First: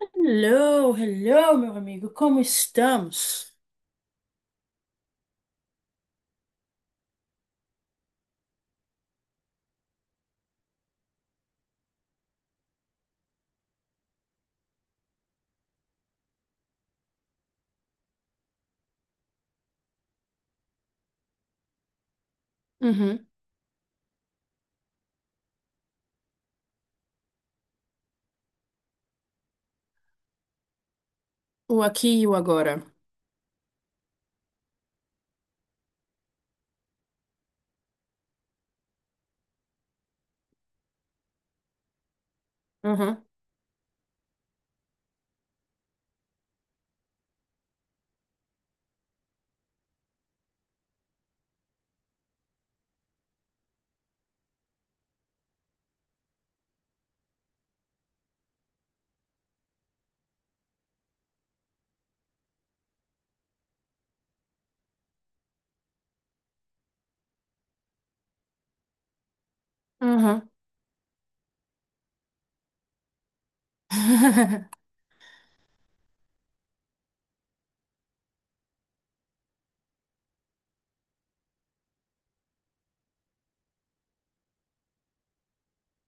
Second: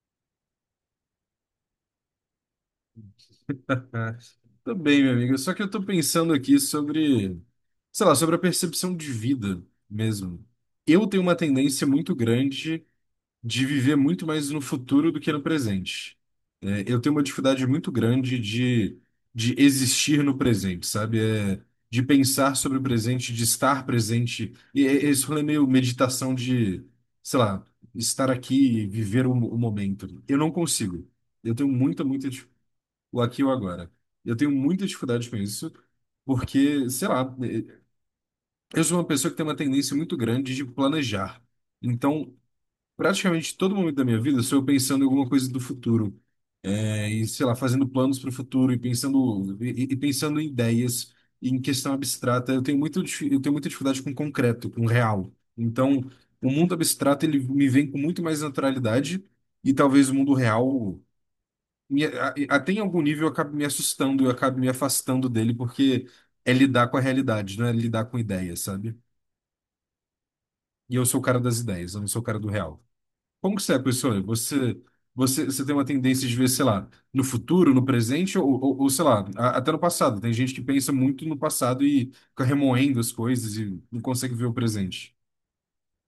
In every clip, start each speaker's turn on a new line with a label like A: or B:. A: Hello, hello, meu amigo, como estamos?
B: Ah, tô bem, meu amigo. Só que eu tô pensando aqui sobre, sei lá, sobre a percepção de vida mesmo. Eu tenho uma tendência muito grande de viver muito mais no futuro do que no presente. É, eu tenho uma dificuldade muito grande de existir no presente, sabe? É, de pensar sobre o
A: Uhum.
B: presente, de estar presente. E esse rolê é meio meditação de, sei lá, estar aqui e viver o, o momento. Eu não consigo. Eu tenho
A: O aqui e
B: muita
A: o
B: dificuldade
A: agora.
B: o aqui e o agora. Eu tenho muita dificuldade com isso, porque, sei lá, eu sou uma pessoa que tem uma tendência muito grande de planejar. Então,
A: Uhum.
B: praticamente todo momento da minha vida, eu sou eu pensando em alguma coisa do futuro. É, e, sei lá, fazendo planos para o futuro e pensando, pensando em ideias, em questão abstrata. Eu tenho muito, eu tenho muita dificuldade com concreto, com real. Então, o mundo abstrato, ele me vem com muito mais naturalidade. E talvez o mundo real até em algum nível eu acabo me assustando, eu acabo me afastando dele, porque é lidar com a realidade, não é lidar com ideias, sabe?
A: Uhum.
B: E eu sou o cara das ideias, eu não sou o cara do real. Como que você é, professor? Você tem uma tendência de ver, sei lá, no futuro, no presente, ou, sei lá, até no passado. Tem gente que pensa muito no passado e fica remoendo as coisas e não consegue ver o presente.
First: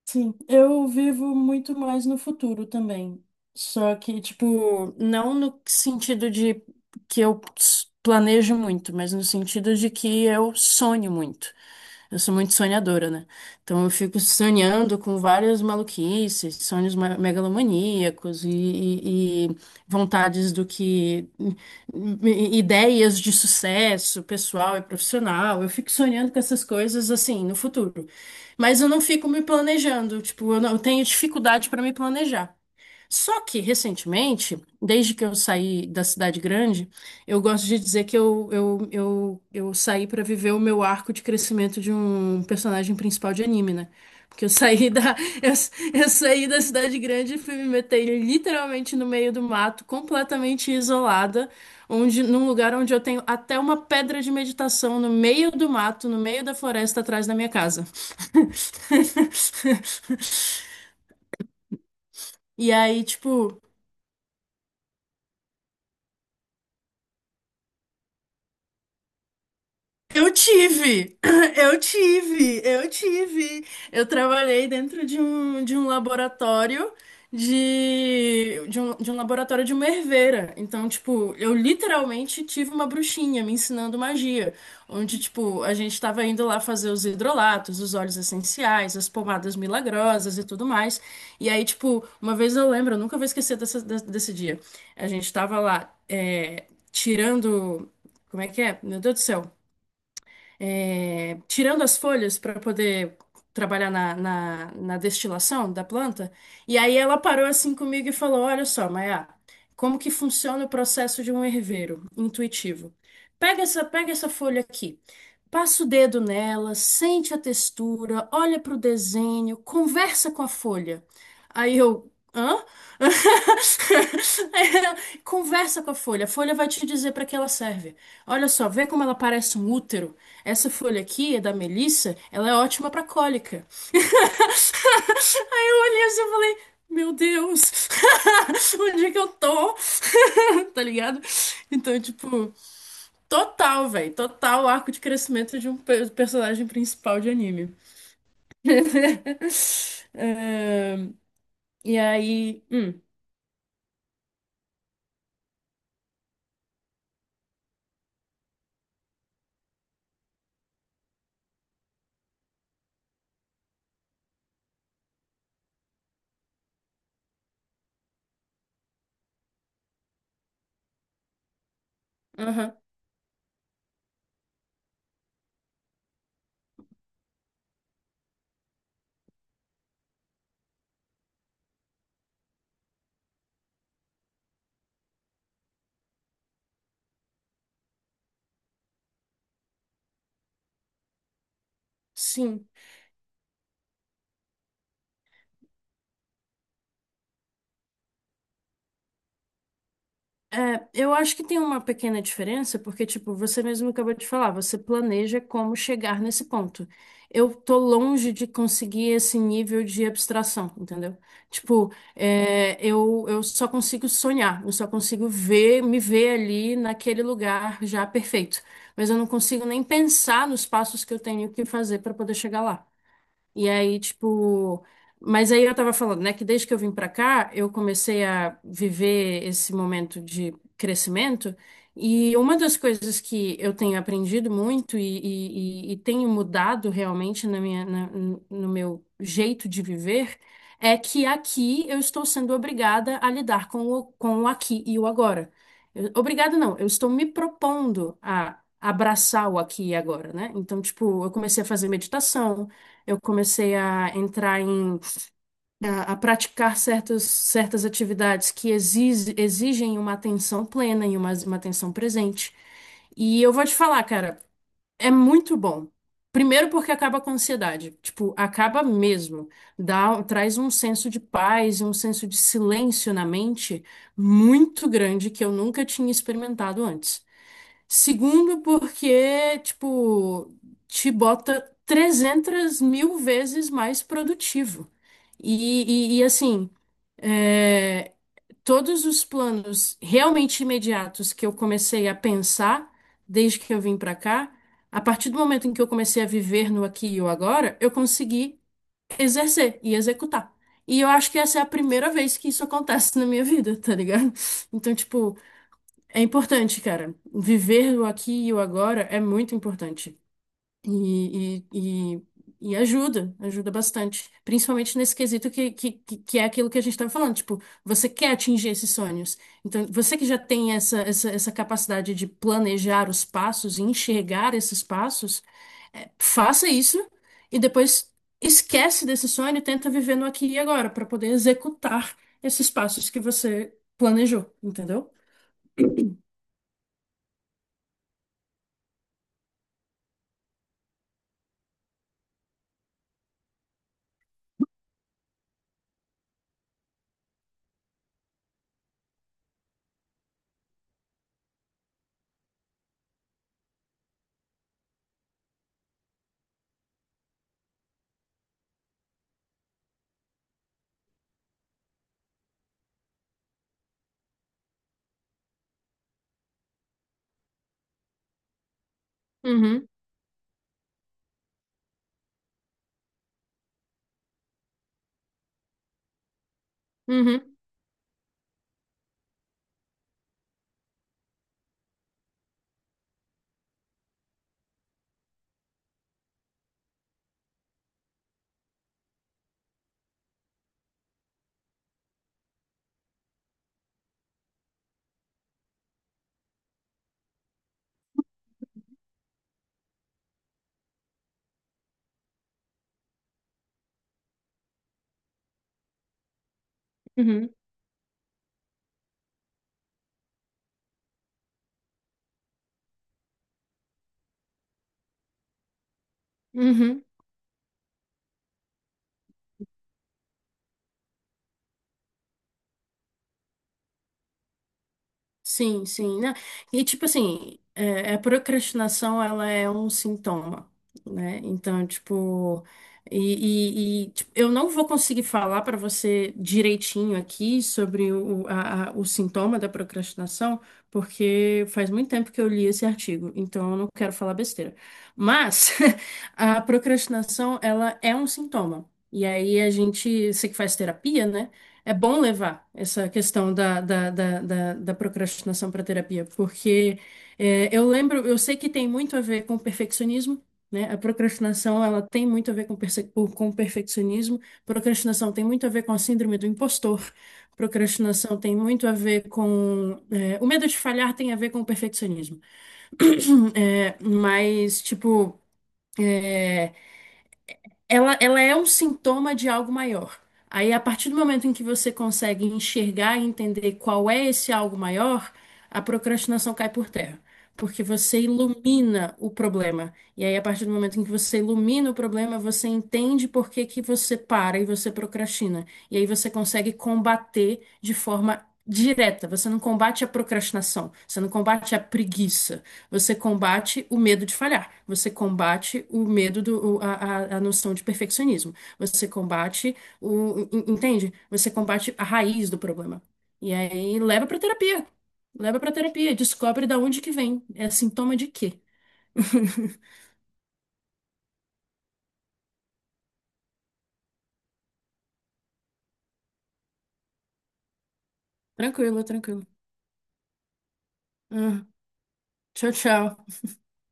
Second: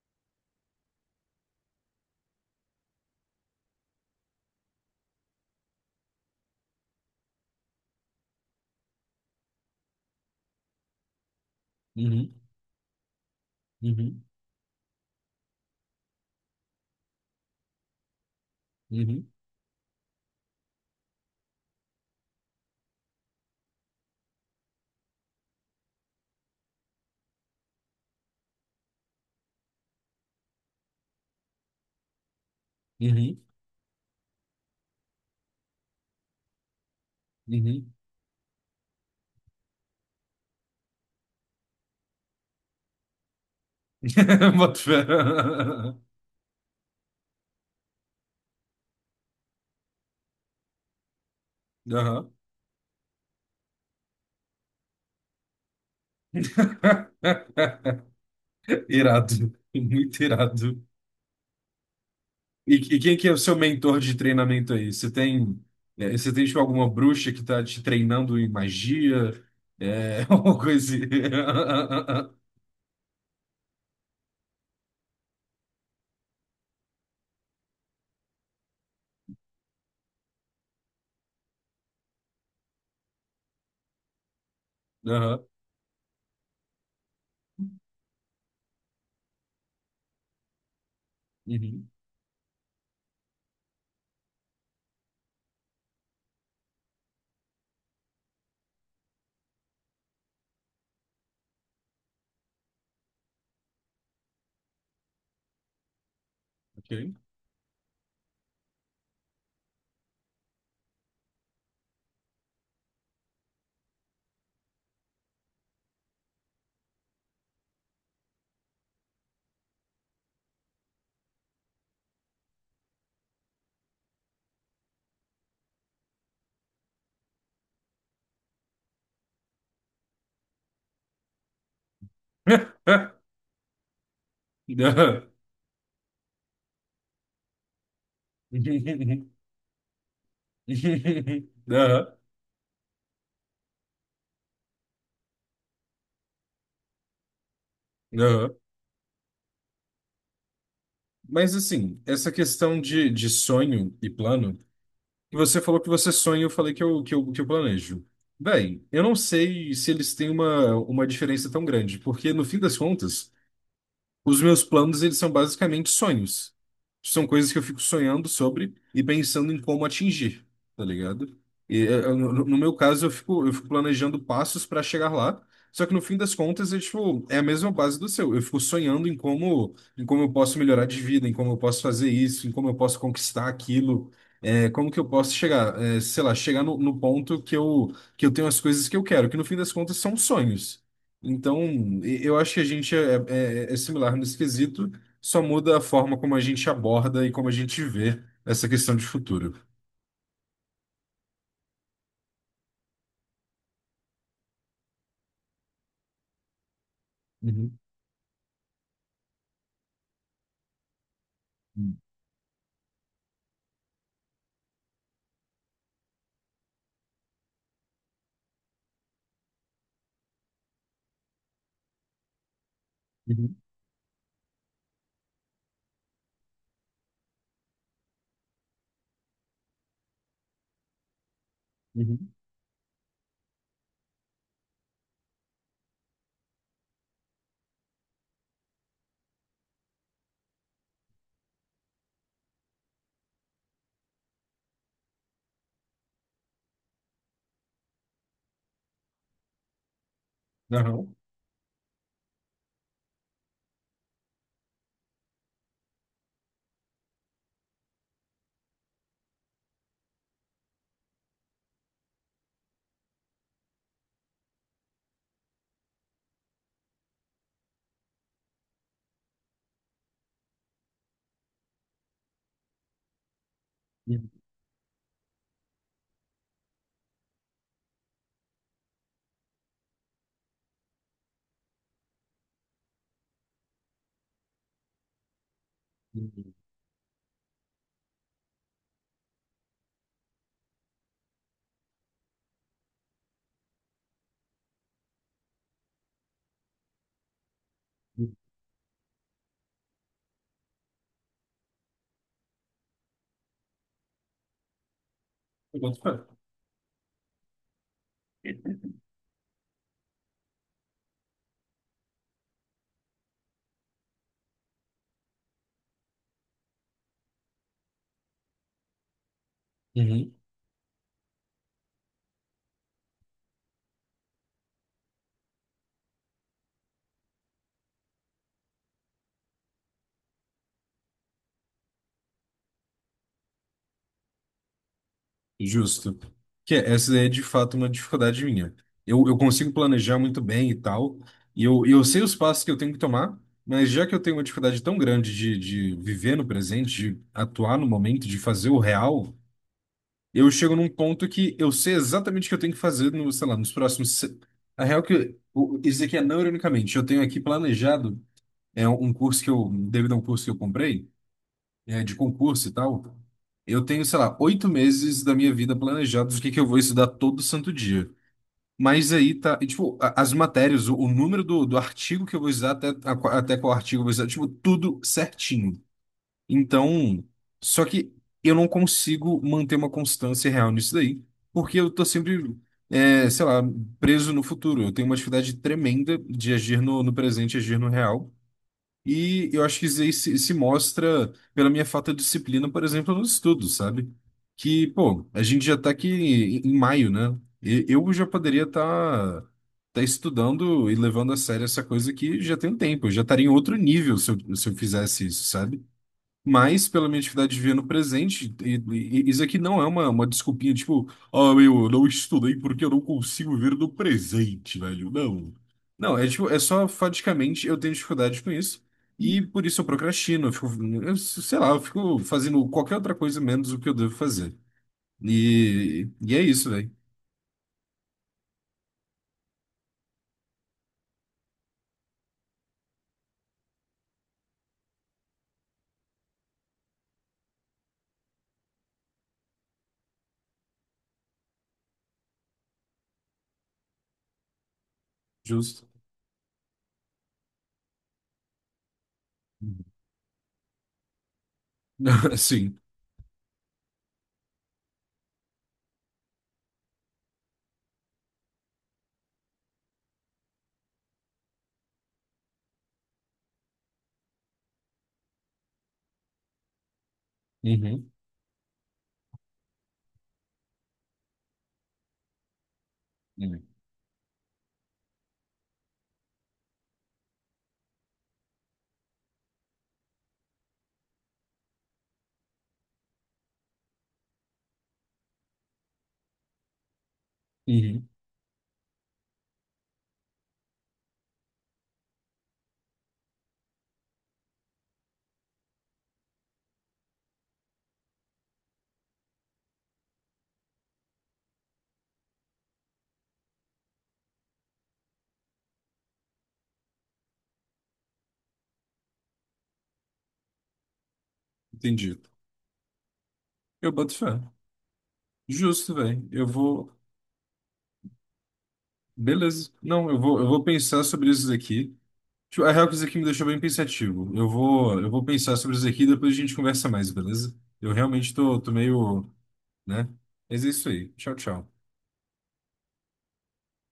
A: Sim, eu vivo muito mais no futuro também. Só que, tipo, não no sentido de planejo muito, mas no sentido de que eu sonho muito. Eu sou
B: Uhum,
A: muito sonhadora, né? Então eu fico
B: uhum,
A: sonhando com várias maluquices, megalomaníacos e,
B: uhum,
A: e- e vontades do que. Ideias de sucesso pessoal e profissional. Eu fico sonhando com essas coisas assim no futuro. Mas eu não fico me planejando, tipo, eu não- eu tenho dificuldade para me planejar.
B: uhum,
A: Só que, recentemente, desde que eu saí da cidade grande, eu gosto de
B: uhum.
A: dizer que eu saí para viver o meu arco de crescimento de um personagem principal de anime, né? Porque eu
B: Boto
A: saí
B: fé.
A: da, eu, eu saí da cidade grande e fui me meter literalmente no meio do mato, completamente isolada, onde,
B: Aham.
A: num lugar onde eu tenho até uma pedra de meditação no meio do mato, no meio da floresta, atrás da minha casa.
B: Irado, muito irado.
A: E
B: E
A: aí,
B: quem que é o seu
A: tipo.
B: mentor de treinamento aí? Você tem, é, você tem tipo, alguma bruxa que tá te treinando em magia? É,
A: Eu
B: alguma coisa assim.
A: tive, eu tive. Eu trabalhei dentro de um laboratório de um laboratório de uma herveira. Então, tipo, eu literalmente tive uma bruxinha me ensinando magia, onde,
B: Aham,
A: tipo, a gente estava indo lá fazer os hidrolatos, os óleos essenciais, as pomadas milagrosas e tudo mais. E aí,
B: uhum,
A: tipo, uma vez eu lembro, eu nunca vou esquecer desse dia. A gente tava lá, é, tirando. Como é que é? Meu Deus do céu, é, tirando as folhas para poder trabalhar na destilação da planta. E aí
B: ok.
A: ela parou assim comigo e falou: Olha só, Maia, como que funciona o processo de um herveiro intuitivo? Pega essa folha aqui. Passa o dedo nela, sente a textura, olha para o desenho, conversa com a folha. Aí eu, hã? Aí ela, conversa com a folha vai te dizer para que ela serve. Olha só, vê como ela parece um útero. Essa folha aqui é da Melissa, ela é ótima pra cólica.
B: Aham.
A: Aí eu olhei assim e falei, meu Deus, onde é que
B: Aham,
A: eu tô? Tá ligado? Então, tipo, total, velho, total arco de crescimento de personagem principal de anime.
B: aham.
A: Ahn,
B: Mas
A: e
B: assim, essa
A: aí,
B: questão de sonho e plano. E você falou que você sonha, eu falei que eu planejo. Bem, eu não sei se eles têm uma diferença tão grande, porque no fim das contas. Os meus planos, eles são basicamente sonhos. São coisas que eu fico sonhando sobre e pensando em como atingir, tá ligado? E no, no meu
A: aham,
B: caso, eu fico planejando passos para chegar lá. Só que no fim das contas, é, tipo, é a mesma base do seu. Eu fico sonhando em como eu posso melhorar de vida, em como eu posso fazer isso, em como eu posso conquistar aquilo, como que eu posso chegar, sei lá, chegar no, no ponto que eu tenho as coisas que eu quero, que no fim das contas são sonhos. Então, eu acho que a
A: sim.
B: gente é, é similar nesse quesito, só muda a forma como a gente aborda e como a gente vê essa questão de futuro.
A: É, eu acho que tem uma pequena diferença, porque, tipo, você mesmo acabou de falar, você planeja como chegar nesse ponto. Eu tô
B: Uhum,
A: longe de conseguir esse nível de abstração, entendeu? Tipo, é, eu só consigo sonhar, eu só consigo ver, me ver ali naquele lugar já perfeito. Mas eu não consigo nem pensar nos passos que eu tenho que fazer para poder chegar lá.
B: uhum,
A: E aí, tipo. Mas aí eu tava falando, né, que desde que eu vim pra cá, eu comecei a viver esse momento de crescimento.
B: uhum,
A: E uma das coisas que eu tenho aprendido muito e tenho mudado realmente na minha, no meu jeito de viver é que aqui eu estou sendo obrigada a lidar com o aqui e o agora. Eu- Obrigada, não, eu estou me propondo a abraçar o aqui e agora, né? Então,
B: não,
A: tipo, eu comecei a fazer meditação. Eu comecei a entrar em a praticar certas atividades exigem uma atenção plena e uma atenção presente. E eu vou te falar, cara, é muito bom. Primeiro porque acaba com a ansiedade, tipo, acaba mesmo. Dá, traz um senso de paz e um senso de silêncio na mente
B: uhum,
A: muito grande que eu nunca tinha experimentado antes. Segundo, porque, tipo, te bota 300 mil vezes mais produtivo.
B: uhum,
A: Assim, é, todos os planos realmente imediatos que eu comecei a pensar desde que eu vim pra cá, a partir do momento em que eu comecei a viver no aqui e o agora, eu
B: uhum.
A: consegui exercer e executar. E eu acho que essa é a primeira vez que isso acontece na minha vida, tá ligado? Então, tipo,
B: Eu boto
A: é
B: fé.
A: importante, cara. Viver o aqui e o agora é muito importante. E, e, e, e ajuda, ajuda bastante. Principalmente nesse quesito que que é aquilo que a gente estava falando. Tipo, você quer atingir esses sonhos. Então, você que
B: Uhum.
A: já tem essa capacidade de planejar os passos e enxergar esses passos, é, faça isso e depois esquece desse sonho e tenta viver no aqui e agora, para poder executar esses passos que você planejou, entendeu?
B: Justo. Essa é de fato uma dificuldade minha. Eu consigo planejar muito bem e tal, e eu sei os passos que eu tenho que tomar, mas já que eu tenho uma dificuldade tão grande de viver no presente, de atuar no momento, de fazer o real. Eu chego num ponto que eu sei exatamente o que eu tenho que fazer no, sei lá, nos próximos. Se- a real é que isso aqui é não ironicamente. Eu tenho aqui planejado devido a um curso que eu comprei, é, de concurso e tal. Eu tenho, sei lá, oito meses da minha vida planejados o que que eu vou estudar todo santo dia. Mas aí tá, e,
A: Uhum,
B: tipo, as matérias, o número do artigo que eu vou usar até, até qual artigo eu vou usar, tipo, tudo certinho. Então,
A: uhum.
B: só que eu não consigo manter uma constância real nisso daí, porque eu tô sempre, é, sei lá, preso no futuro. Eu tenho uma dificuldade tremenda de agir no, no presente, agir no real. E eu acho que isso aí se mostra pela minha falta de disciplina, por exemplo, nos estudos, sabe? Que, pô, a gente já tá aqui em maio, né? Eu já poderia estar tá estudando e levando a sério essa coisa que já tem um tempo. Eu já estaria em outro nível se eu, se eu fizesse isso, sabe? Mas, pela minha
A: Uhum,
B: atividade de ver no presente, isso aqui não é uma desculpinha, tipo, ah, meu, eu não estudei porque eu não consigo ver no presente, velho. Não. Não, é tipo, é só
A: uhum.
B: faticamente eu tenho dificuldade com isso. E por isso eu procrastino, eu fico, eu sei lá, eu fico fazendo qualquer outra coisa menos o que eu devo fazer.
A: Sim, sim, né?
B: E é isso,
A: E
B: velho.
A: tipo assim, é, a procrastinação, ela é um sintoma, né? Então, tipo, tipo, eu não vou conseguir falar para você direitinho aqui sobre o sintoma da procrastinação, porque faz muito tempo que eu li esse artigo, então eu não quero falar besteira. Mas
B: Justo.
A: a procrastinação, ela é um sintoma. E aí a
B: Uhum.
A: gente, você que faz terapia, né? É bom levar
B: Sim.
A: essa questão da procrastinação para terapia, porque é, eu lembro, eu sei que tem muito a ver com perfeccionismo, né? A procrastinação, ela tem muito a ver com, com perfeccionismo, procrastinação tem muito a ver com a síndrome do impostor,
B: Uhum.
A: procrastinação tem muito a ver com... é, o medo de falhar tem a ver com o perfeccionismo.
B: Uhum.
A: É, mas, tipo... ela é um sintoma de algo maior. Aí, a partir do momento em que você consegue enxergar e entender qual é esse algo maior, a procrastinação cai por terra. Porque
B: Uhum.
A: você ilumina o problema. E aí, a partir do momento em que você ilumina o problema, você entende por que que você para e você procrastina. E aí você consegue combater de forma direta. Você não combate a procrastinação, você não combate a preguiça. Você combate o medo de falhar, você combate o medo a noção de perfeccionismo, você combate entende? Você combate a
B: Entendi.
A: raiz do problema. E
B: Eu
A: aí
B: boto fé.
A: leva pra terapia. Leva pra
B: Justo,
A: terapia,
B: velho. Eu
A: descobre da
B: vou.
A: onde que vem. É sintoma de quê?
B: Beleza. Não, eu vou pensar sobre isso daqui. Tipo, a real que isso aqui me deixou bem pensativo. Eu vou pensar sobre isso aqui e depois a gente conversa mais, beleza? Eu realmente tô, tô
A: Tranquilo,
B: meio,
A: tranquilo.
B: né? Mas é isso aí. Tchau,
A: Ah,
B: tchau.
A: tchau, tchau.